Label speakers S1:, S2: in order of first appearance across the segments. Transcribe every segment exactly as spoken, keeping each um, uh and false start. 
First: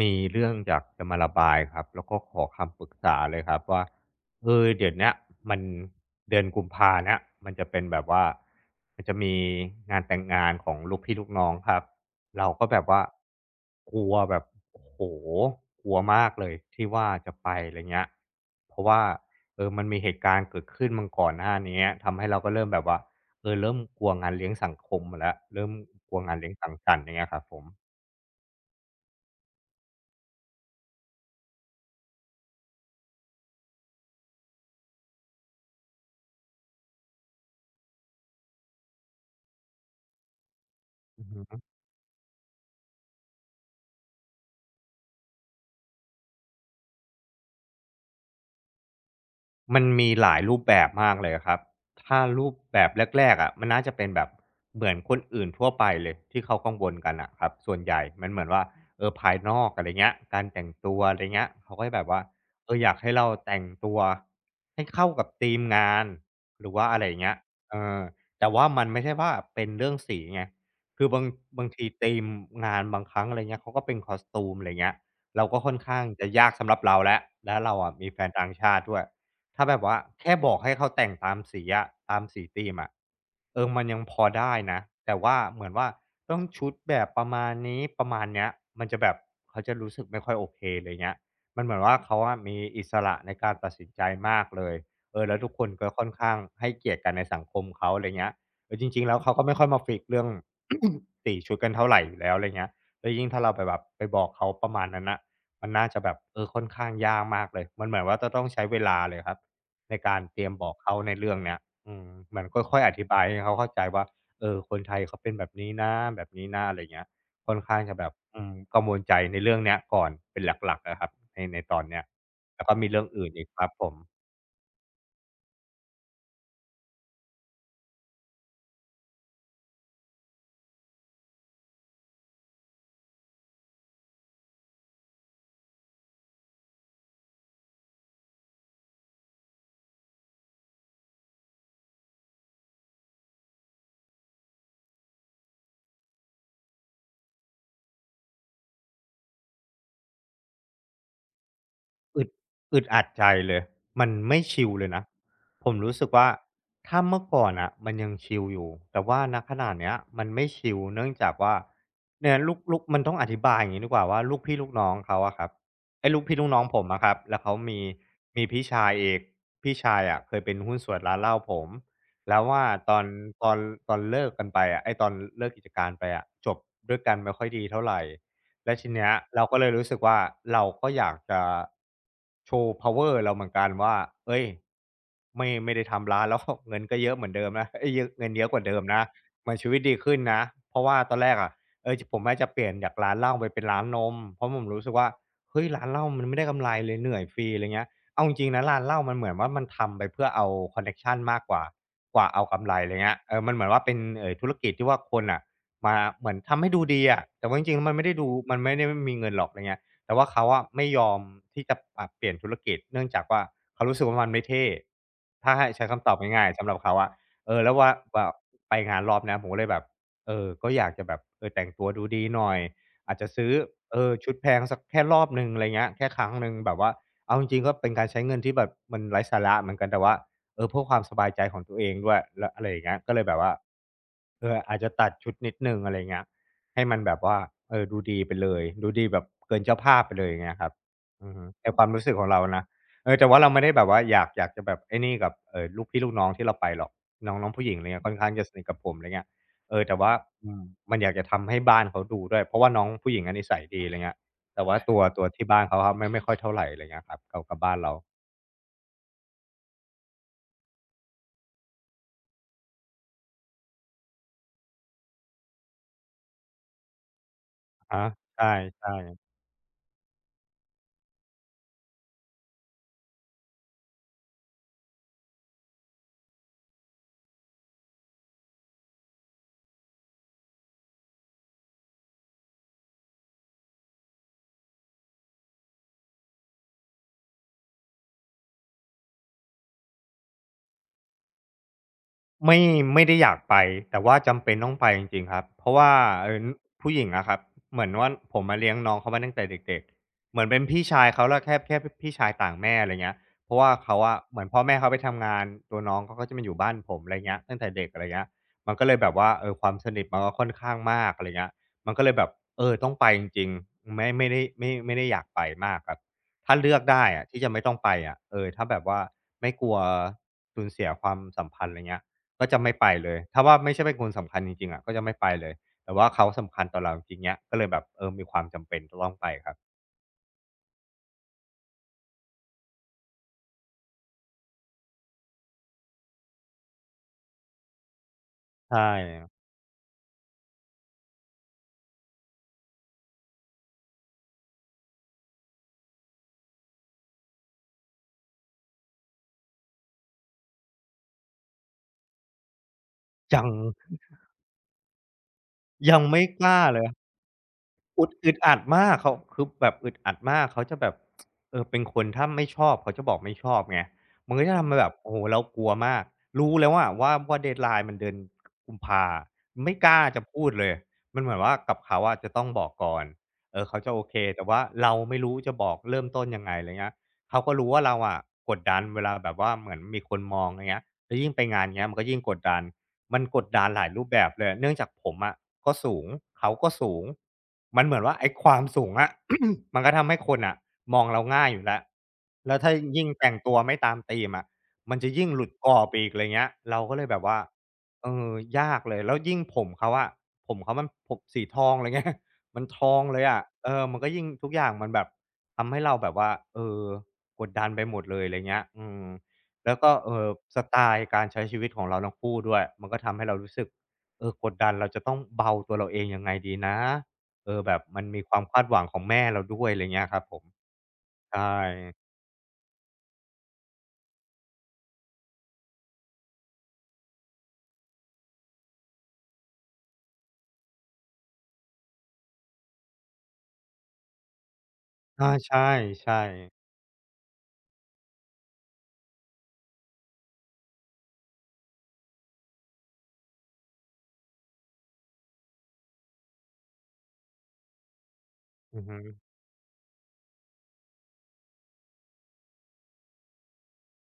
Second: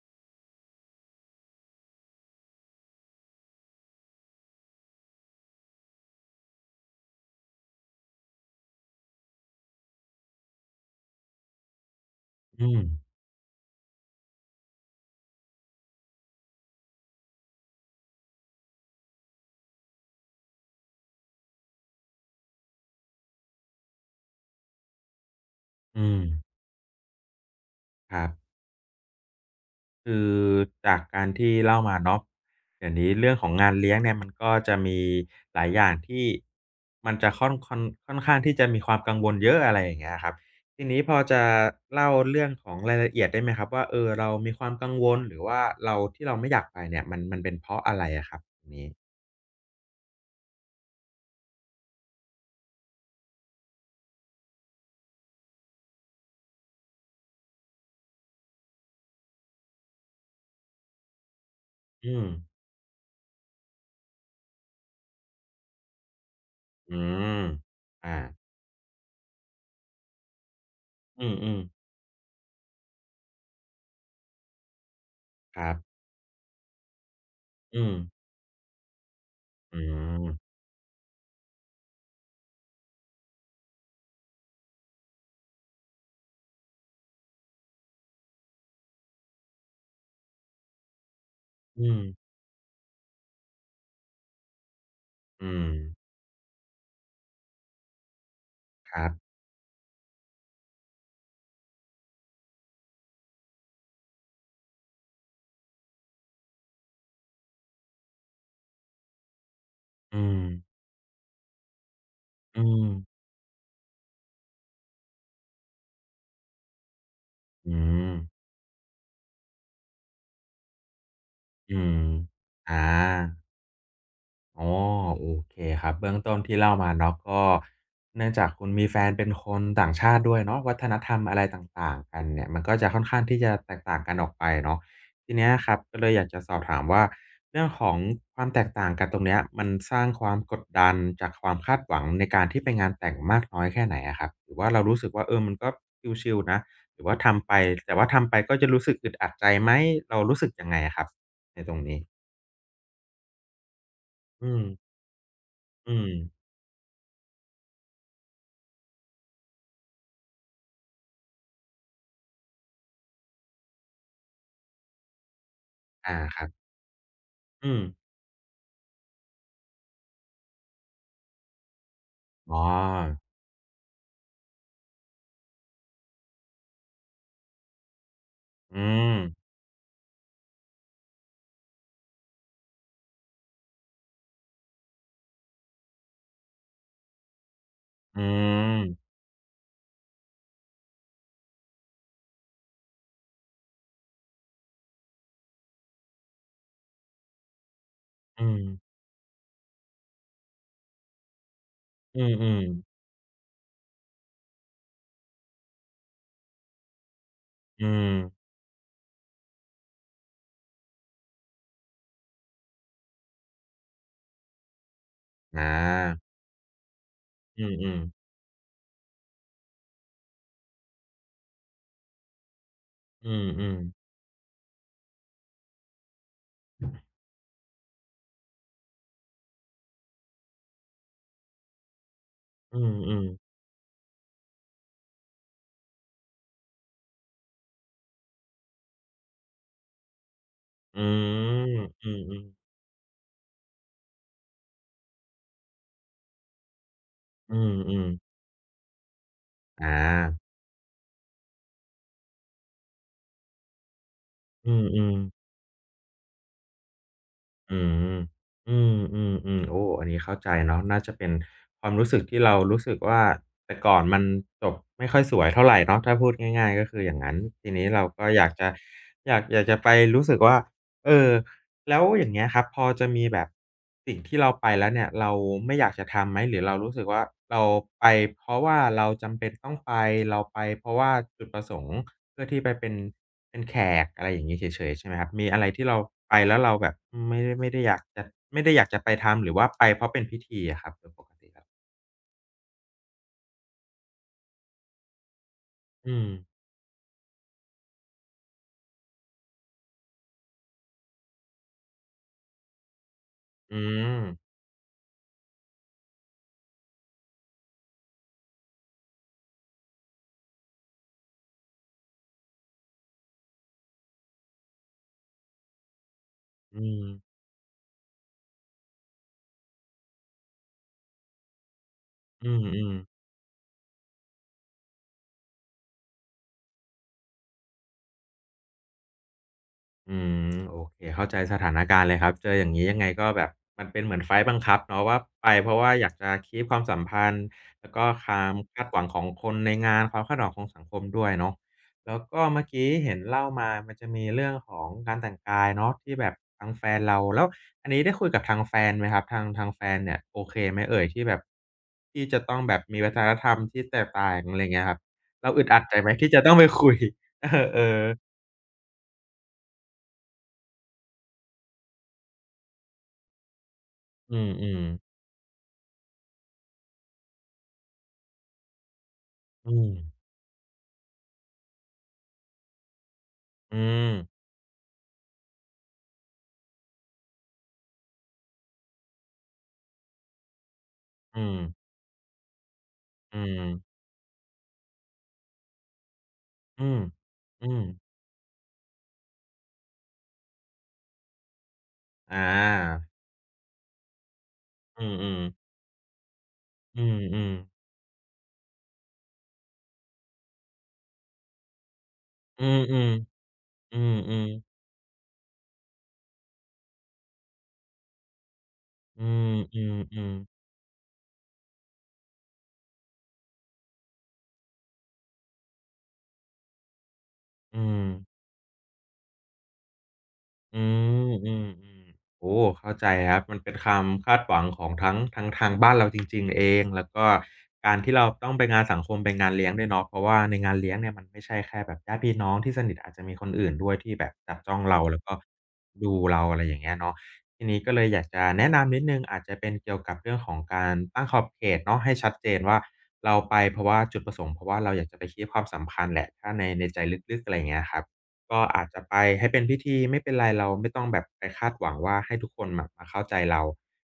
S1: มีเรื่องอยากจะมาระบายครับแล้วก็ขอคำปรึกษาเลยครับว่าเออเดี๋ยวเนี้ยมันเดือนกุมภาเนี่ยมันจะเป็นแบบว่ามันจะมีงานแต่งงานของลูกพี่ลูกน้องครับเราก็
S2: อื
S1: แบ
S2: ม
S1: บว่ากลัวแบบโอ้โหกลัวมากเลยที่ว่าจะไปอะไรเงี้ยเพราะว่าเออมันมีเหตุการณ์เกิดขึ้นมันก่อนหน้าเนี้ยทำให้เราก็เริ่มแบบว่าเออเริ่มกลัวงานเลี้ยงสังคมมาแล้วเริ่ม
S2: อื
S1: กลัว
S2: ม
S1: งานเลี้ยงสังสรรค์อย่างเงี้ยครับผม
S2: ครับคือจากการที่เล่ามาเนาะเดี๋ยวนี้เรื่องของงานเลี้ยงเนี่ยมันก็จะมีหลายอย่างที่มันจะค่อนค่อนค่อนข้างที่จะมีความกังวลเยอะอะไรอย่างเงี้ยครับทีนี้พอ
S1: อือ
S2: จะ
S1: ฮึ
S2: เล่าเรื่องของรายละเอียดได้ไหมครับว่าเออเรามีความกังวลหรือว่าเราที่เราไม่อยากไปเนี่ยมันมันเป็นเพราะอะไรอะครับตรงนี้
S1: มันมีหลายรูปแบบมากเลยครับถ้ารูปแบบแรกๆอะมันน่าจะเป็นแบบเหมือนคนอื่นทั่วไปเลยที่เขากังวลกันอะครับส่วนใหญ่มันเหมือนว่าเออภายนอกอะไรเงี้ยการแต่งตัวอะไรเงี้ยเขาก็จะแบบ
S2: อื
S1: ว่า
S2: ม
S1: เอออยากให้เราแต่งตัวให้เข้ากับธีมงานหรือว่า
S2: อื
S1: อะไรอย่างเงี้ย
S2: ม
S1: เออ
S2: อา
S1: แต่ว่ามันไม่ใช่ว่าเป็นเรื่องสีไงคือบา
S2: อื
S1: ง
S2: ม
S1: บางทีธีมงานบางครั้งอะไรเงี้ยเขาก็เป็นคอสตูมอะไรเงี้ยเรา
S2: ๆ
S1: ก็
S2: ค
S1: ค่
S2: รั
S1: อ
S2: บ
S1: นข้างจะยากสำหรับเราแล้วแล้วเรา
S2: อื
S1: อะ
S2: ม
S1: มีแฟนต่างชาติด้วย ถ้าแบ
S2: อื
S1: บว่า
S2: ม
S1: แค่บอกให้เขาแต่งตามสีอะตามสีธีมอะเออมันยังพอได้นะแต่ว่าเหมือนว่าต้องชุดแบบประมาณนี้ประมาณเนี้ยมันจะแบบเขาจะรู้สึกไม่ค่อยโอเคไรเงี้ยมันเหมือน
S2: อื
S1: ว่า
S2: ม
S1: เขาอะมีอิสระในการตัดสินใจมากเลยเออแล้วทุ
S2: อื
S1: กคน
S2: ม
S1: ก็ค่อนข้างให้เกียรติกันในสังคมเขาไรเงี้ยเออจ
S2: ค
S1: ริง
S2: รั
S1: ๆแล้วเขา
S2: บ
S1: ก็ไม่ค่อยมาฟิกซ์เรื่อง สีชุดกันเท่าไรอยู่แล้วไรเงี้ยแล้วยิ่งถ้าเราไปแบบไปบอกเขาประมาณนั้นน่ะมันน่าจะแบบเออค่อนข้างยากมากเลยมันเหมือนว่าจะต้องใช้เวลาเลยครับ ในกา
S2: อื
S1: รเต
S2: ม
S1: รียมบอกเขาในเรื่องเนี้ยอืมเหมือน
S2: อื
S1: ค่อย
S2: ม
S1: ๆอธิบายให้เขาเข้าใจว่าเออคนไทยเขาเป็นแบบนี้นะแบบนี้นะอะไรเงี้ยค่อน
S2: อื
S1: ข้างจะแบ
S2: ม
S1: บอืมกังวลใจในเรื่องเนี้ยก่อนเป็นหลักๆอะครับในในตอ
S2: อื
S1: นเนี้
S2: ม
S1: ยแล้วก็
S2: อา
S1: มีเรื่องอื่นอีกครับผม
S2: อ๋อโอเคครับเบื้องต้นที่เล่ามาเนาะก็เนื่องจากคุณมีแฟนเป็นคนต่างชาติด้วยเนาะวัฒนธรรมอะไรต่างๆกันเนี่ยมันก็จะค่อนข้างที่จะแตกต่างกันออกไปเนาะทีเนี้ยครับก็เลยอยากจะสอบถามว่าเรื่องของความแตกต่างกันตรงเนี้ยมันสร้างความกดดันจากความคาดหวังในการที่ไปงานแต่งมากน้อยแค่ไหนอะครับหรือว่าเรารู้สึกว่าเออมันก็ชิลๆนะหรือว่าทำไปแต่ว่าทำไปก็จะรู้สึกอึดอัดใจไหมเรารู้สึกยังไงอะครับในตรงนี้
S1: อึดอึดอัดใจเลย มันไม่
S2: อื
S1: ชิลเลยนะ ผม
S2: ม
S1: รู้สึกว่า
S2: ๆ
S1: ถ้าเมื่อก่อนน่ะมันยังชิลอยู่ แต่ว่าณขณะเนี้ยมันไม่ชิลเนื่องจากว่าเนี่ยลูกลูกมันต้องอธิบายอย่างงี้ดีกว่าว่าลูกพี่ลูกน้องเขาอะครับไอ้
S2: อา
S1: ลูกพี่
S2: ค
S1: ลู
S2: รั
S1: กน้อ
S2: บ
S1: งผมอะครับแล้วเขา
S2: อื
S1: มี
S2: ม
S1: มีพี่ชายอีกพี่ชายอะเคยเป็นหุ้นส่วนร้านเหล้าผมแล้ว
S2: อ๋อ
S1: ว่าตอนตอนตอนเลิกกันไปอะไอ้ตอนเลิกกิจการไปอะจบด้วยกันไม่ค่อยดีเท่าไร และ
S2: อื
S1: ทีเนี้ย
S2: ม
S1: เราก็เลยรู้สึกว่าเราก็อยากจะโชว์ power เราเหมือนกันว่าเฮ้ยไม่ไม่ได้ทำร้าน แล้ว เงินก็เยอะเหมือนเดิมนะเอยเยอะ
S2: อื
S1: เงินเยอะกว่าเดิมนะ
S2: ม
S1: เหมือนชีวิตดีขึ้นนะเพราะว่าตอนแรกอะเออผมอะจจะเปลี่ยนจากร้านเหล้าไปเป็นร้านนมเพราะผมรู้สึกว่าเฮ้ยร้านเหล้ามันไม่ได้กำไรเลยเหนื่อยฟรีอะไรเงี้ยเอาจริ
S2: อื
S1: งๆ
S2: ม
S1: นะร้านเหล้ามันเหมือนว่ามันทำไปเพื่อเอาคอนเน็ชันมากกว่าก
S2: อื
S1: ว่า
S2: ม
S1: เอา
S2: อ
S1: กำไรอะไรเงี้
S2: ๆ
S1: ยเออมันเหมือนว่าเป็นเออธุรกิจที่ว่าคนอ่ะ มาเหมือนทำให้ดูดีอะแต่ว่าจริงๆแล้
S2: อื
S1: วมันไม่ได้
S2: ม
S1: ดูมันไม่ได้มีเงินหรอกไรเงี้ยแต่ว่าเขาอะไม่ยอมที่จะปรับเปลี่ยนธุรกิจเนื่องจากว่าเขารู้สึกว่ามันไม่เท่ถ้า
S2: อ
S1: ให้ใช้คำตอบ
S2: า
S1: ง่ายๆสำหรับเขาอะเออ
S2: อื
S1: แล้วว่า
S2: อ
S1: แบ
S2: ๆ
S1: บไปงานรอบเนี้ยผมก็เลยแบบเออก็อยากจะแบบเออแต่งตัวดูดีหน่อยอาจจะ
S2: อื
S1: ซื้อ
S2: อๆ
S1: เออชุดแพงสักแค่รอบหนึ่งไรเงี้ยแค่ครั้งหนึ่งแบบว่าเอาจริงๆก็เป็นการใช้เงินที่แบบมันไร้สาระเหมือนกันแต่ว่า เออเพื่อความสบายใจของตัวเองด้วยแล้วอะไรอ
S2: อื
S1: ย่างเงี้ยก็เลย
S2: ม
S1: แบบว่า
S2: ๆ
S1: เอออาจจะตัดชุดนิดนึงอะไรเงี้ยให้มันแบบว่าเออดูดีไปเลยดูดีแบบเกินเจ้าภาพไปเลยอย่างเงี้ยครับ
S2: อื
S1: อือฮึ
S2: ม
S1: ในความรู้
S2: อื
S1: สึกของ
S2: ม
S1: เรานะเออแต่ว่าเราไม่ได้แบบว่าอยากอยากจะแบบไอ้นี่กับเออลูกพี่ลูกน้องที่เราไปหรอกน้องน้อง
S2: อื
S1: ผู้หญิงอะไรเงี้ย
S2: อ
S1: ค่อนข้าง
S2: ๆ
S1: จะสนิทกับผมอะไรเงี้ยเออ
S2: อา
S1: แต่ว่าอืมมันอยากจะทำให้บ้านเขาดูด้วยเพราะว่าน้องผู้หญิงอะนนี้ใส่ดีอะไรเงี้ยแต่
S2: อื
S1: ว่าตัว
S2: ม
S1: ตัว
S2: ๆ
S1: ที่บ้านเขาอะไม่ไม่ค่อยเท่าไหรอะไรเงี้ยครับกับกับบ้าน
S2: อื
S1: เรา
S2: มอืมอืมอืมโอ้อันนี้เข้าใจเนาะน่าจะเป็นความรู้สึกที่เรารู้สึกว่าแต่ก่อนมันจบไม่ค่อยสวยเท่าไรเนาะถ้าพูดง่ายๆก็คืออย่างงั้นทีนี้
S1: อะ
S2: เราก็อ
S1: ใช่
S2: ยากจะ
S1: ใช่
S2: อยากอยากจะไปรู้สึกว่าเออแล้วอย่างเงี้ยครับพอจะมีแบบสิ่งที่เราไปแล้วเนี่ยเราไม่อยากจะทำไหมหรือเรารู้สึกว่าเราไปเพราะว่าเราจำเป็นต้องไปเราไปเพราะว่าจุดประสงค์ เพื่อที่ไปเป็นเป็นแขกอะไรอย่างงี้เฉยๆใช่ไหมครับมีอะไรที่เราไปแล้วเราแบบไม่ได้ไม่ได้อยากจะไม่ได้อยากจะไปทำหรือว่าไปเพราะเป็นพิธีอะครับโดยปกติแล้ว
S1: ไม่ไม่ได้อยากไปแต่ว่าจำเป็นต้องไปจริงๆครับเพราะว่า
S2: อืม
S1: เอ่อผู้หญิงอะครับเหมือนว่าผมอะเลี้ยงน้องเขามาตั้งแต่เด็กๆเหมือนเป็นพี่ชายเขาแล้วแค่แค่พี่ชายต่างแม่อะไรเงี้ยเพราะว่า
S2: อื
S1: เขาอะ
S2: ม
S1: เหมือนพ่อแม่เขาไปทำงานตัวน้องเขาก็จะมาอยู่บ้านผมอะไรเงี้ยตั้งแต่เด็กอะไรเงี้ยมันก็เลยแบบว่าเออความสนิทมันก็ค่อนข้างมากอะไรเงี้ยมันก็เลยแบบเออต้องไปจริงๆไม่ไม่ได้ไม่ไม่ได้อยากไปมากครับถ้าเลือ
S2: อื
S1: ก
S2: ม
S1: ได้อะที่จะไม่ต้องไปอะเออถ้าแบบว่าไม่กลัวสูญเสียความสัมพันธ์ไรเงี้ย ก็
S2: อื
S1: จะไม่ไป
S2: มๆ
S1: เลยถ้าว่าไม่ใช่เป็นคนสำคัญจริงๆอะก็จะไม่ไปเลยแต่ว่าเขาสำคัญต่อเราจริงๆเงี้ยก็เลยแบบเออมีความจำเป็นจะต้องไปครับ
S2: อืมโอเคเข้าใจสถานการณ์เลยครับเจออย่างนี้ยังไงก็แบบมันเป็นเหมือนไฟต์บังคับเนาะว่าไปเพราะว่าอยากจะค e e ความสัมพันธ์แล้วก็ความ
S1: ใช่
S2: คาดหวังของคนในงานความคาดหวังของสังคมด้วยเนาะแล้วก็เมื่อกี้เห็นเล่ามามันจะมีเรื่องของการแต่งกายเนาะที่แบบทางแฟนเราแล้วอันนี้ได้คุยกับทางแฟนไหมครับทางทางแฟนเนี่ยโอเคไหมเอ่ยที่แบบที่จะต้องแบบมีวัฒน
S1: ยั
S2: ธ
S1: ง
S2: รรมที่แตกต่างอะไรเงี้ยครับเราอึดอัดใจ
S1: ยัง
S2: ไหม
S1: ไม่
S2: ที่
S1: ก
S2: จะต้อง
S1: ล้า
S2: ไป
S1: เลย
S2: คุย เออ
S1: อุดอึ
S2: ๆ
S1: ดอัดมากเขาคือแบบอึดอัดมากเขาจะแบบเออเป็นคนถ้าไม่ชอบเขาจะบอกไม่ชอบไงมั
S2: อื
S1: นก็จะทำให้
S2: ม
S1: แบบโอ้
S2: ๆ
S1: โฮเรากลัวมากรู้แล้วอะว่าว่า deadline มันเดือนกุมภา
S2: อื
S1: ไม่กล้าจะ
S2: ม
S1: พูดเลยมันเหมือนว่ากับเขาอะจะต้องบอกก่อนเออ
S2: อื
S1: เขาจะโอ
S2: ม
S1: เคแต่ว่าเราไม่รู้จะบอกเริ่มต้นยังไงอะไรเงี้ยเขาก็รู้ว่าเราอะกดดันเวลาแบบว่าเหมือนมีคนมองอะไรเงี้ยแล้วยิ่ง
S2: อื
S1: ไป
S2: ม
S1: งานเงี้ยมันก็ยิ่งกดดัน มัน
S2: อื
S1: กด
S2: ม
S1: ดันหลายรูปแบบเลยเนื่องจากผมอะก็สูงเขาก็
S2: อื
S1: สู
S2: ม
S1: ง
S2: อืม
S1: มันเหมือนว่าไอ้ความสูงอะ มันก็ทำให้คนอ่ะมองเราง่ายอยู่แล้ว
S2: อ
S1: แล้วถ้ายิ่
S2: า
S1: งแต่งตัวไม่ตามธีมอะมัน
S2: อื
S1: จะยิ่งห
S2: ม
S1: ลุดกร
S2: ๆ
S1: อบไปอีกอะไรเงี้ยเราก็
S2: อื
S1: เลยแบบว่า
S2: มๆ
S1: เออยากเลยแล้วยิ่งผมเขาอะผมเขามันผมสีทองอะไรเงี้ย มั
S2: อื
S1: นท
S2: มๆ
S1: องเลยอะเออ
S2: อื
S1: มันก็ยิ่ง
S2: ม
S1: ทุกอย่าง
S2: ๆ
S1: มันแบบทำให้เราแบบว่าเออกดดันไปหมดเลยอะไรเงี้ยอืม
S2: อืม
S1: แล้
S2: ๆ
S1: ว
S2: อื
S1: ก็เอ่อ
S2: มๆ
S1: ส
S2: ๆ
S1: ไตล์การใช้ชีวิตของเราทั้งคู่ด้วยมันก็ทำให้เรารู้สึกเออกดดันเราจะต้องเบาตัวเราเองยังไงดีนะเออแบ
S2: อื
S1: บมั
S2: ม
S1: นมีความคาดหวังของแม่เราด้วยอะไรเงี้ยครับผม
S2: อืม
S1: ใช่
S2: อืมอืมโอ้เข้าใจครับมันเป็นความคาดหวังของทั้งทั้งทางบ้านเราจริงๆเองแล้วก็การที่เราต้องไปงานสังคมไปงานเลี้ยงด้วยเนาะเพราะว่าในงานเลี้ยงเนี่ยมันไม่ใช่แค่แบบญาติพี่น้องที่สนิทอาจจะมีคนอื่นด้วยที่แบบจับจ้องเราแล้ว
S1: อา
S2: ก็
S1: ใช่
S2: ดูเราอะ
S1: ๆ
S2: ไรอย่างเงี้ยเนาะทีนี้ก็เลยอยากจะแนะนำนิดหนึ่งอาจจะเป็นเกี่ยวกับเรื่องของการตั้งขอบเขตเนาะให้ชัดเจนว่าเราไปเพราะว่าจุดประสงค์เพราะว่าเราอยากจะไปคีปความสัมพันธ์แหละถ้าในในใจลึกๆอะไรอย่างเงี้ยครับ ก็
S1: อื
S2: อา
S1: อ
S2: จ
S1: ฮึ
S2: จะไปให้เป็นพิธีไม่เป็นไรเราไม่ต้องแบบไปคาดหวังว่าให้ทุกคนแบบมาเข้าใจเรา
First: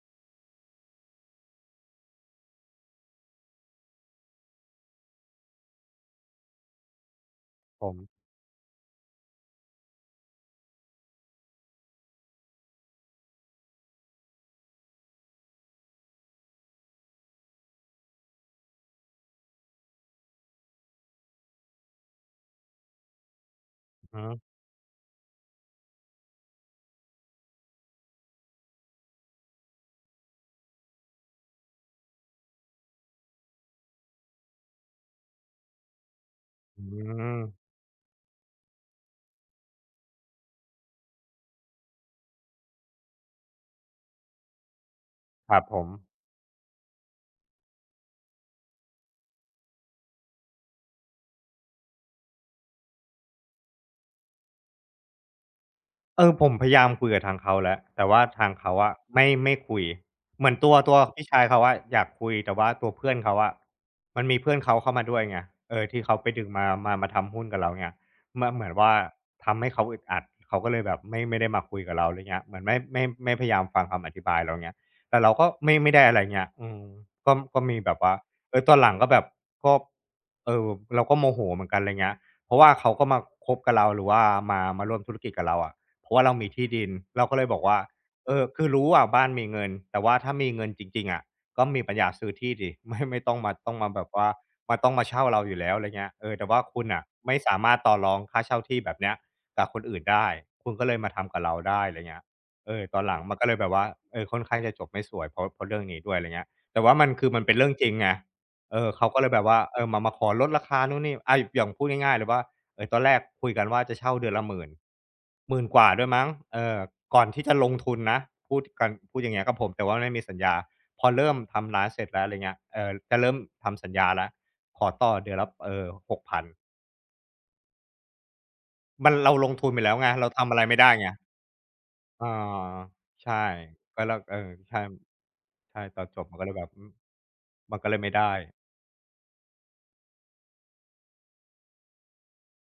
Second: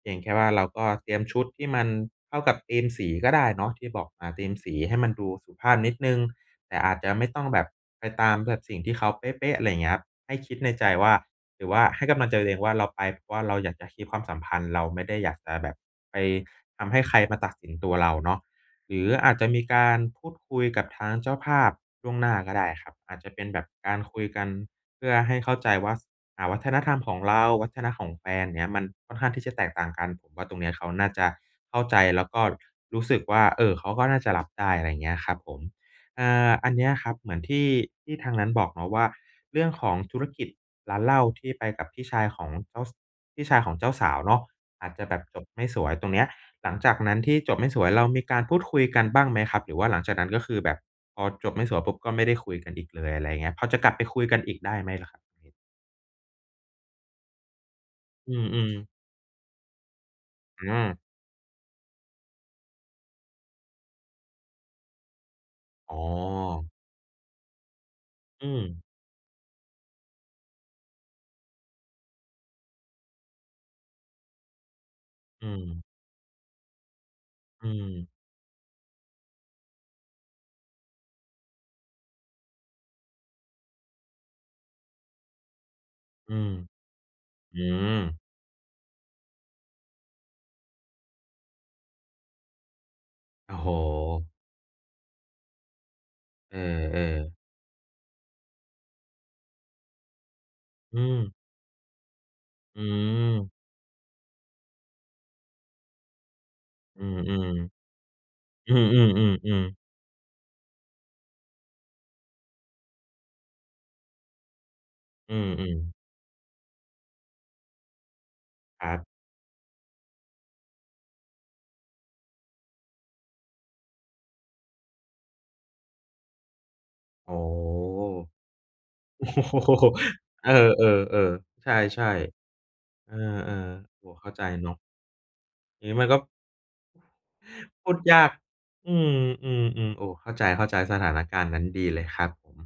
S2: เพียงแค่ว่าเราก็เตรียมชุดที่มันเข้ากับธีมสีก็ได้เนาะที่บอกมาธีมสีให้มันดูสุภาพนิดหนึ่งแต่อาจจะไม่ต้องแบบ
S1: ผ
S2: ไป
S1: ม
S2: ตามแบบสิ่งที่เขาเป๊ะๆอะไรอย่างเงี้ยครับให้คิดในใจว่าหรือว่าให้กำลังใจตัวเองว่าเราไปเพราะว่าเราอยากจะคีปความสัมพันธ์เราไม่ได้อยากจะแบบไปทำให้ใครมาตัดสินตัวเราเนาะ หรืออาจจะมีการพูดคุยกับทางเจ้าภาพล่วงหน้าก็ได้ครับอาจจะเป็นแบบการ
S1: อือ
S2: คุ
S1: ฮึ
S2: ยกันเพื่อให้เข้าใจว่าอ่าวัฒนธรรมของเราวัฒนธรรมของแฟนเนี้ยมันค่อนข้างที่จะแตกต่างกันผมว่าตรงเนี้ยเขาน่าจะเข้าใจแล้วก็รู้สึกว่าเออเขาก็น่าจะรับได้อะไรอย่างเงี้ยครับผม อ่าอัน
S1: อื
S2: เนี้ยครับเหมือนที่
S1: ม
S2: ที่ทางนั้นบอกเนาะว่าเรื่องของธุรกิจร้านเหล้าที่ไปกับพี่ชายของเจ้าสพี่ชายของเจ้าสาวเนาะอาจจะแบบจบ
S1: ครับ
S2: ไม่
S1: ผ
S2: ส
S1: ม
S2: วยตรงเนี้ยหลังจากนั้นที่จบไม่สวยเรามีการพูดคุยกันบ้างไหมครับหรือว่าหลังจากนั้นก็คือแบบพอจบไม่สวยปุ๊บก็ไม่ได้คุยกันอีกเลยอะไรอย่างเงี้ยพอจะกลับไปคุยกันอีกได้ไหมล่ะครับ
S1: เออผมพยายามคุยกับทางเขาแล้วแต่ว่า
S2: อื
S1: ทาง
S2: ม
S1: เขาอะ
S2: ๆ
S1: ไม่ไม่คุยเหมือน
S2: อื
S1: ตัว
S2: ม
S1: ตัวพี่ชายเขาอะอยากคุยแต่ว่าตัวเพื่อนเขาอะมันมีเพื่อนเขาเข้ามาด้วยไงเออ
S2: อ๋
S1: ที่
S2: อ
S1: เขาไปดึงมามามาทำหุ้นกับเราเนี่ยม
S2: อื
S1: เห
S2: ม
S1: มือนว่าทำให้เขาอึดอัดเขาก็เลยแบบไม่ไม่ได้มาคุยกับเราไรเงี้ยเหมือนไม่ไม่ไม่พยายามฟังคำอธิบายเราเงี้ยแต่เราก็
S2: อืม
S1: ไม่ไม่ได้อะไรเงี้ยอืมก็ก็
S2: อื
S1: มีแบบว่า
S2: ม
S1: เออตอนหลังก็แบบก็เออเราก็โมโหเหมือนกันไรเงี้ยเพราะว่าเขาก็มาคบกับเราหรือว่ามามาร่วมธุรกิจกับเราอะ เพราะว่าเรา
S2: อื
S1: มี
S2: ม
S1: ที่ดินเราก็เลยบ
S2: อื
S1: อกว่า
S2: ม
S1: เออคือรู้อะบ้านมีเงินแต่ว่าถ้ามีเงินจริงๆอะก็มีปัญญาซื้อที่สิ ไม่ไม่ต้องมา
S2: โอ้โฮ
S1: ต้องมาแบบว่ามาต้องมาเช่าเราอยู่แล้วอะไรเงี้ยเออแต่
S2: เอ
S1: ว่าคุณน่ะ
S2: อ
S1: ไม่
S2: ๆ
S1: สามารถต่อรองค่าเช่าที่แบบเนี้ยกับคนอื่นได้คุณก็เลย
S2: อื
S1: มา
S2: ม
S1: ทำกับเราได้อะไรเงี้ยเอ
S2: อื
S1: อตอนหลังมันก็เลยแบ
S2: ม
S1: บว่าเออค่อนข้างจะจบไม่สวยเพราะเพราะเรื่องนี้ด้วยอะไรเงี้ยแต่ว่า
S2: อื
S1: มันคือมันเป็น
S2: ม
S1: เรื่อง
S2: ๆ
S1: จริงไง
S2: อื
S1: เอ
S2: ม
S1: อเขาก็เลยแบบว่า
S2: ๆๆ
S1: เออ
S2: ๆ
S1: มามาขอลดราคานู่นนี่อาอย่างพูดง่ายๆเลยว่า เออตอนแรกคุยกันว่าจะเช่าเดือนละหมื่น
S2: อื
S1: หนึ่งหมื่น
S2: ม
S1: กว่าด้วย
S2: ๆ
S1: มั้งเออก่อนที่จะลงทุนนะพูด
S2: ค
S1: กัน
S2: รั
S1: พูด
S2: บ
S1: อย่างเงี้ยกับผมแต่ว่าไม่มีสัญญาพอเริ่มทำร้านเสร็จแล้วอะไรเงี้ยเอ่อจะเริ่มทำสัญญาแล้วขอต่อเดือนละเออหกพัน
S2: อ๋อ
S1: มัน
S2: โอ้
S1: เราลง ทุนไป
S2: โฮ
S1: แล้วไงเราทำ
S2: เอ
S1: อะไรไม่ได้ไง
S2: อๆๆใช่
S1: อา
S2: ๆเอ
S1: ใช่
S2: อๆ
S1: ก็
S2: โอ้
S1: แล้ว
S2: เข้า
S1: เออ
S2: ใจเนาะ
S1: ใช่ใช่
S2: อย่าง
S1: ต
S2: งี้
S1: อ
S2: มั
S1: น
S2: น
S1: จ
S2: ก็
S1: บมันก็เลยแบบมมันก็
S2: พู
S1: เล
S2: ด
S1: ยไม่ได้
S2: ยากอืมๆๆโอ้เข้าใจๆสถานการณ์นั้นดีเลยครับผม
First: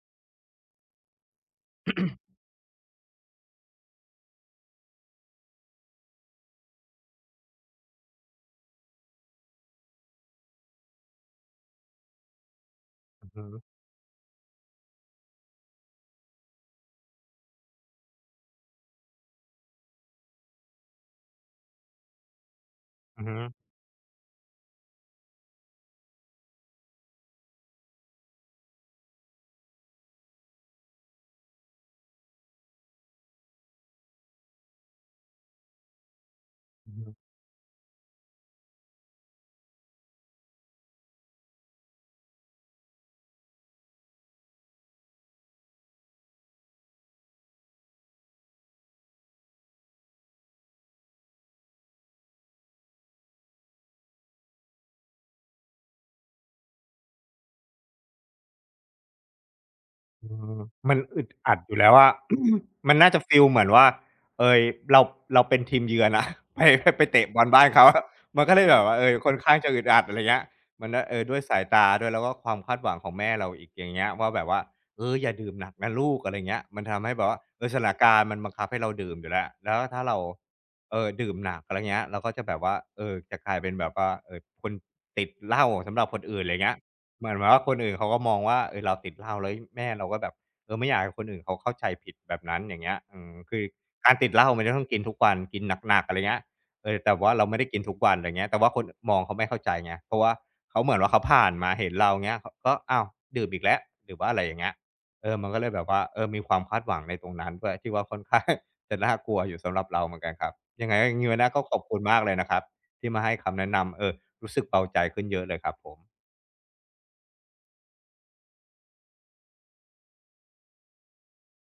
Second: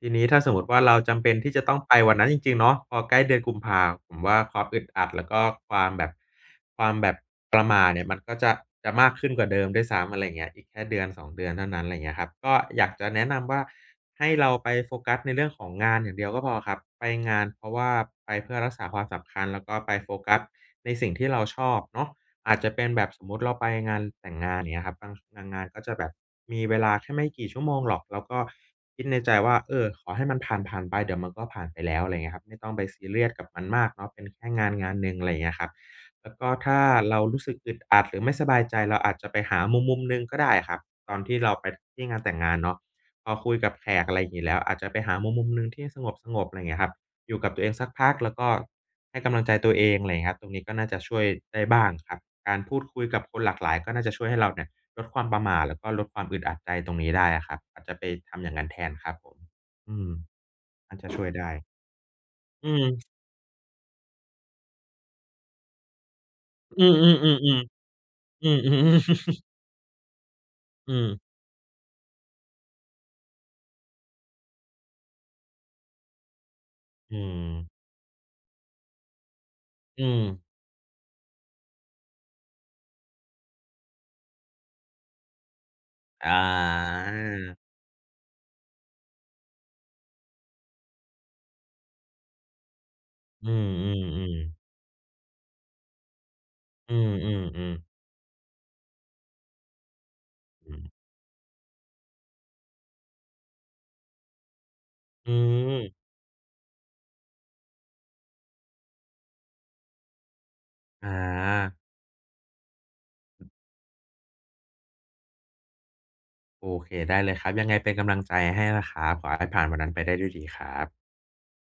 S2: ทีนี้ถ้าสมมติว่าเราจำเป็นที่จะต้องไปวันนั้นจริงๆเนาะพอใกล้เดือนกุมภาผมว่าความอึดอัดแล้วก็ความแบบความแบบประหม่าเนี่ยมันก็จะจะมากขึ้นกว่าเดิมด้วยซ้ำอะไรอย่างเงี้ยอีกแค่เดือสองเดือนเท่านั้นอะไรอย่างเงี้ยครับก็อยากจะ
S1: อื
S2: แนะ
S1: อฮึ
S2: นำว่าให้เราไปโฟกัสในเรื่องของงานอย่างเดียวก็พอครับไปงานเพราะว่าไปเพื่อรักษาความสัมพันธ์แล้วก็ไปโฟกัสในสิ่งที่เราชอบเนาะอาจจะเป็นแบบ
S1: อื
S2: ส
S1: อ
S2: ม
S1: ฮึ
S2: มุติเราไปงานแต่งงานอย่างเงี้ยครับบางบางงานก็จะแบบมีเวลาแค่ไม่กี่ชั่วโมงหรอกแล้วก็ คิดในใจว่าเออขอให้มันผ่านๆไปเดี๋ยวมันก็ผ่านไปแล้วอะไรเงี้ยครับไม่ต้องไปซีเรียสกับมันมากเนาะเป็นแค่งานงานหนึ่งอะไรเงี้ยครับแล้วก็ถ้า
S1: อือฮึ
S2: เรารู้สึกอึดอัดหรือไม่สบายใจเราอาจจะไปหามุมๆหนึ่งก็ได้ครับตอนที่เราไปที่งานแต่งงานเนาะพอคุยกับแขกอะไรอย่างงี้แล้วอาจจะไปหามุมๆหนึ่งที่สงบๆอะไรยเงี้ยครับอยู่กับตัวเองสักพักแล้วก็ให้กำลังใจตัวเองอะไรเงี้ยครับตรงนี้ก็น่าจะช่วยได้บ้างครับการพูดคุยกับคนหลากหลายก็น่าจะช่วยให้เราเนี่ย ลดความประหม่าแล้วก็ลดความอึดอัดใจตรงนี้ได้อะครับอาจจะไปทำอย่างนั้นแทนครับผมอืม
S1: อืมมั
S2: น่า
S1: น
S2: จะ
S1: อึ
S2: ช่ว
S1: ด
S2: ยได้
S1: อัดอยู่แล้วอะ
S2: อื
S1: มันน่า
S2: ม
S1: จะฟีลเหมือนว่าเอยเราเราเป็นทีมเยือนอะ ไป
S2: อื
S1: ไปไปเตะบอล
S2: อ
S1: บ้า
S2: ๆ
S1: น
S2: ๆ
S1: เขาอะมั
S2: ๆ
S1: น
S2: อื
S1: ก็
S2: อ
S1: เลย
S2: อื
S1: แบ
S2: อ
S1: บว่าเออ
S2: อื
S1: ค่
S2: อ
S1: อนข้างจะอึดอัดอะไรเงี้ยมัน
S2: อื
S1: น่ะ
S2: ม
S1: เออด้วยสายตาด้วยแล้วก็ความคาดหวังของแม่เราอีกอย่างเงี้ยว่าแบบว่าเอออย่าดื่มหนักนะลูกอะไรเงี้ยมันทำให้แบบว่าเออสถานการณ์มันบังคับให้เราดื่มอยู่แล้วแล้วถ้า
S2: อื
S1: เรา
S2: ม
S1: เออดื่มหนักอะไรเงี้ยเราก็จะแบบว่าเออจะกลายเป็นแบบว่าเออคนติดเหล้าสำหรับคนอื่
S2: อา
S1: นอะไรเงี้ย เหมือนแบบว่าคนอื่นเขาก็มองว่าเออเราติดเหล้าแล้วยแม่เราก็แบบเออไม่อยากให้คนอื่นเขาเข้าใจผิดแบบนั้นอย่างเงี้ยอืม
S2: อื
S1: คือการติด
S2: ม
S1: เหล้ามันจะ
S2: ๆๆ
S1: ต้องกินทุกวันกินหนักๆอะไรเงี้ยเอ
S2: อื
S1: อแต่ว่าเราไม่ได้
S2: อ
S1: กิ
S2: ๆ
S1: นทุก
S2: ๆ
S1: วันอะไรเงี้ยแต่ว่าคนมองเขาไม่เข้าใจไงเพราะว่า
S2: อื
S1: เขา
S2: ม
S1: เหมือนว่าเขาผ่านมาเห็นเราเงี้ยเขาก็อ้าวดื่มอีกแล้วหรือว่าอะไรอย่างเงี้ยเอ
S2: อื
S1: อมันก็เลยแบบว่า
S2: ม
S1: เออมีความคาดหวังในตรงนั้นด้วยที่ว่าค่อนข้าง จะน่ากลัวอยู่สำหรับเราเหมือนกันครับยังไง
S2: อ
S1: งวันเนี้ยก็ข
S2: า
S1: อบคุณมากเลยนะครับที่มาให้คำแนะนำเออรู้สึกเบาใจขึ้นเยอะเลยครับผม
S2: โอเคได้เลยครับยังไงเป็นกำลังใจให้นะครับขอให้ผ่านวันนั้นไปได้ด้วยดีครับ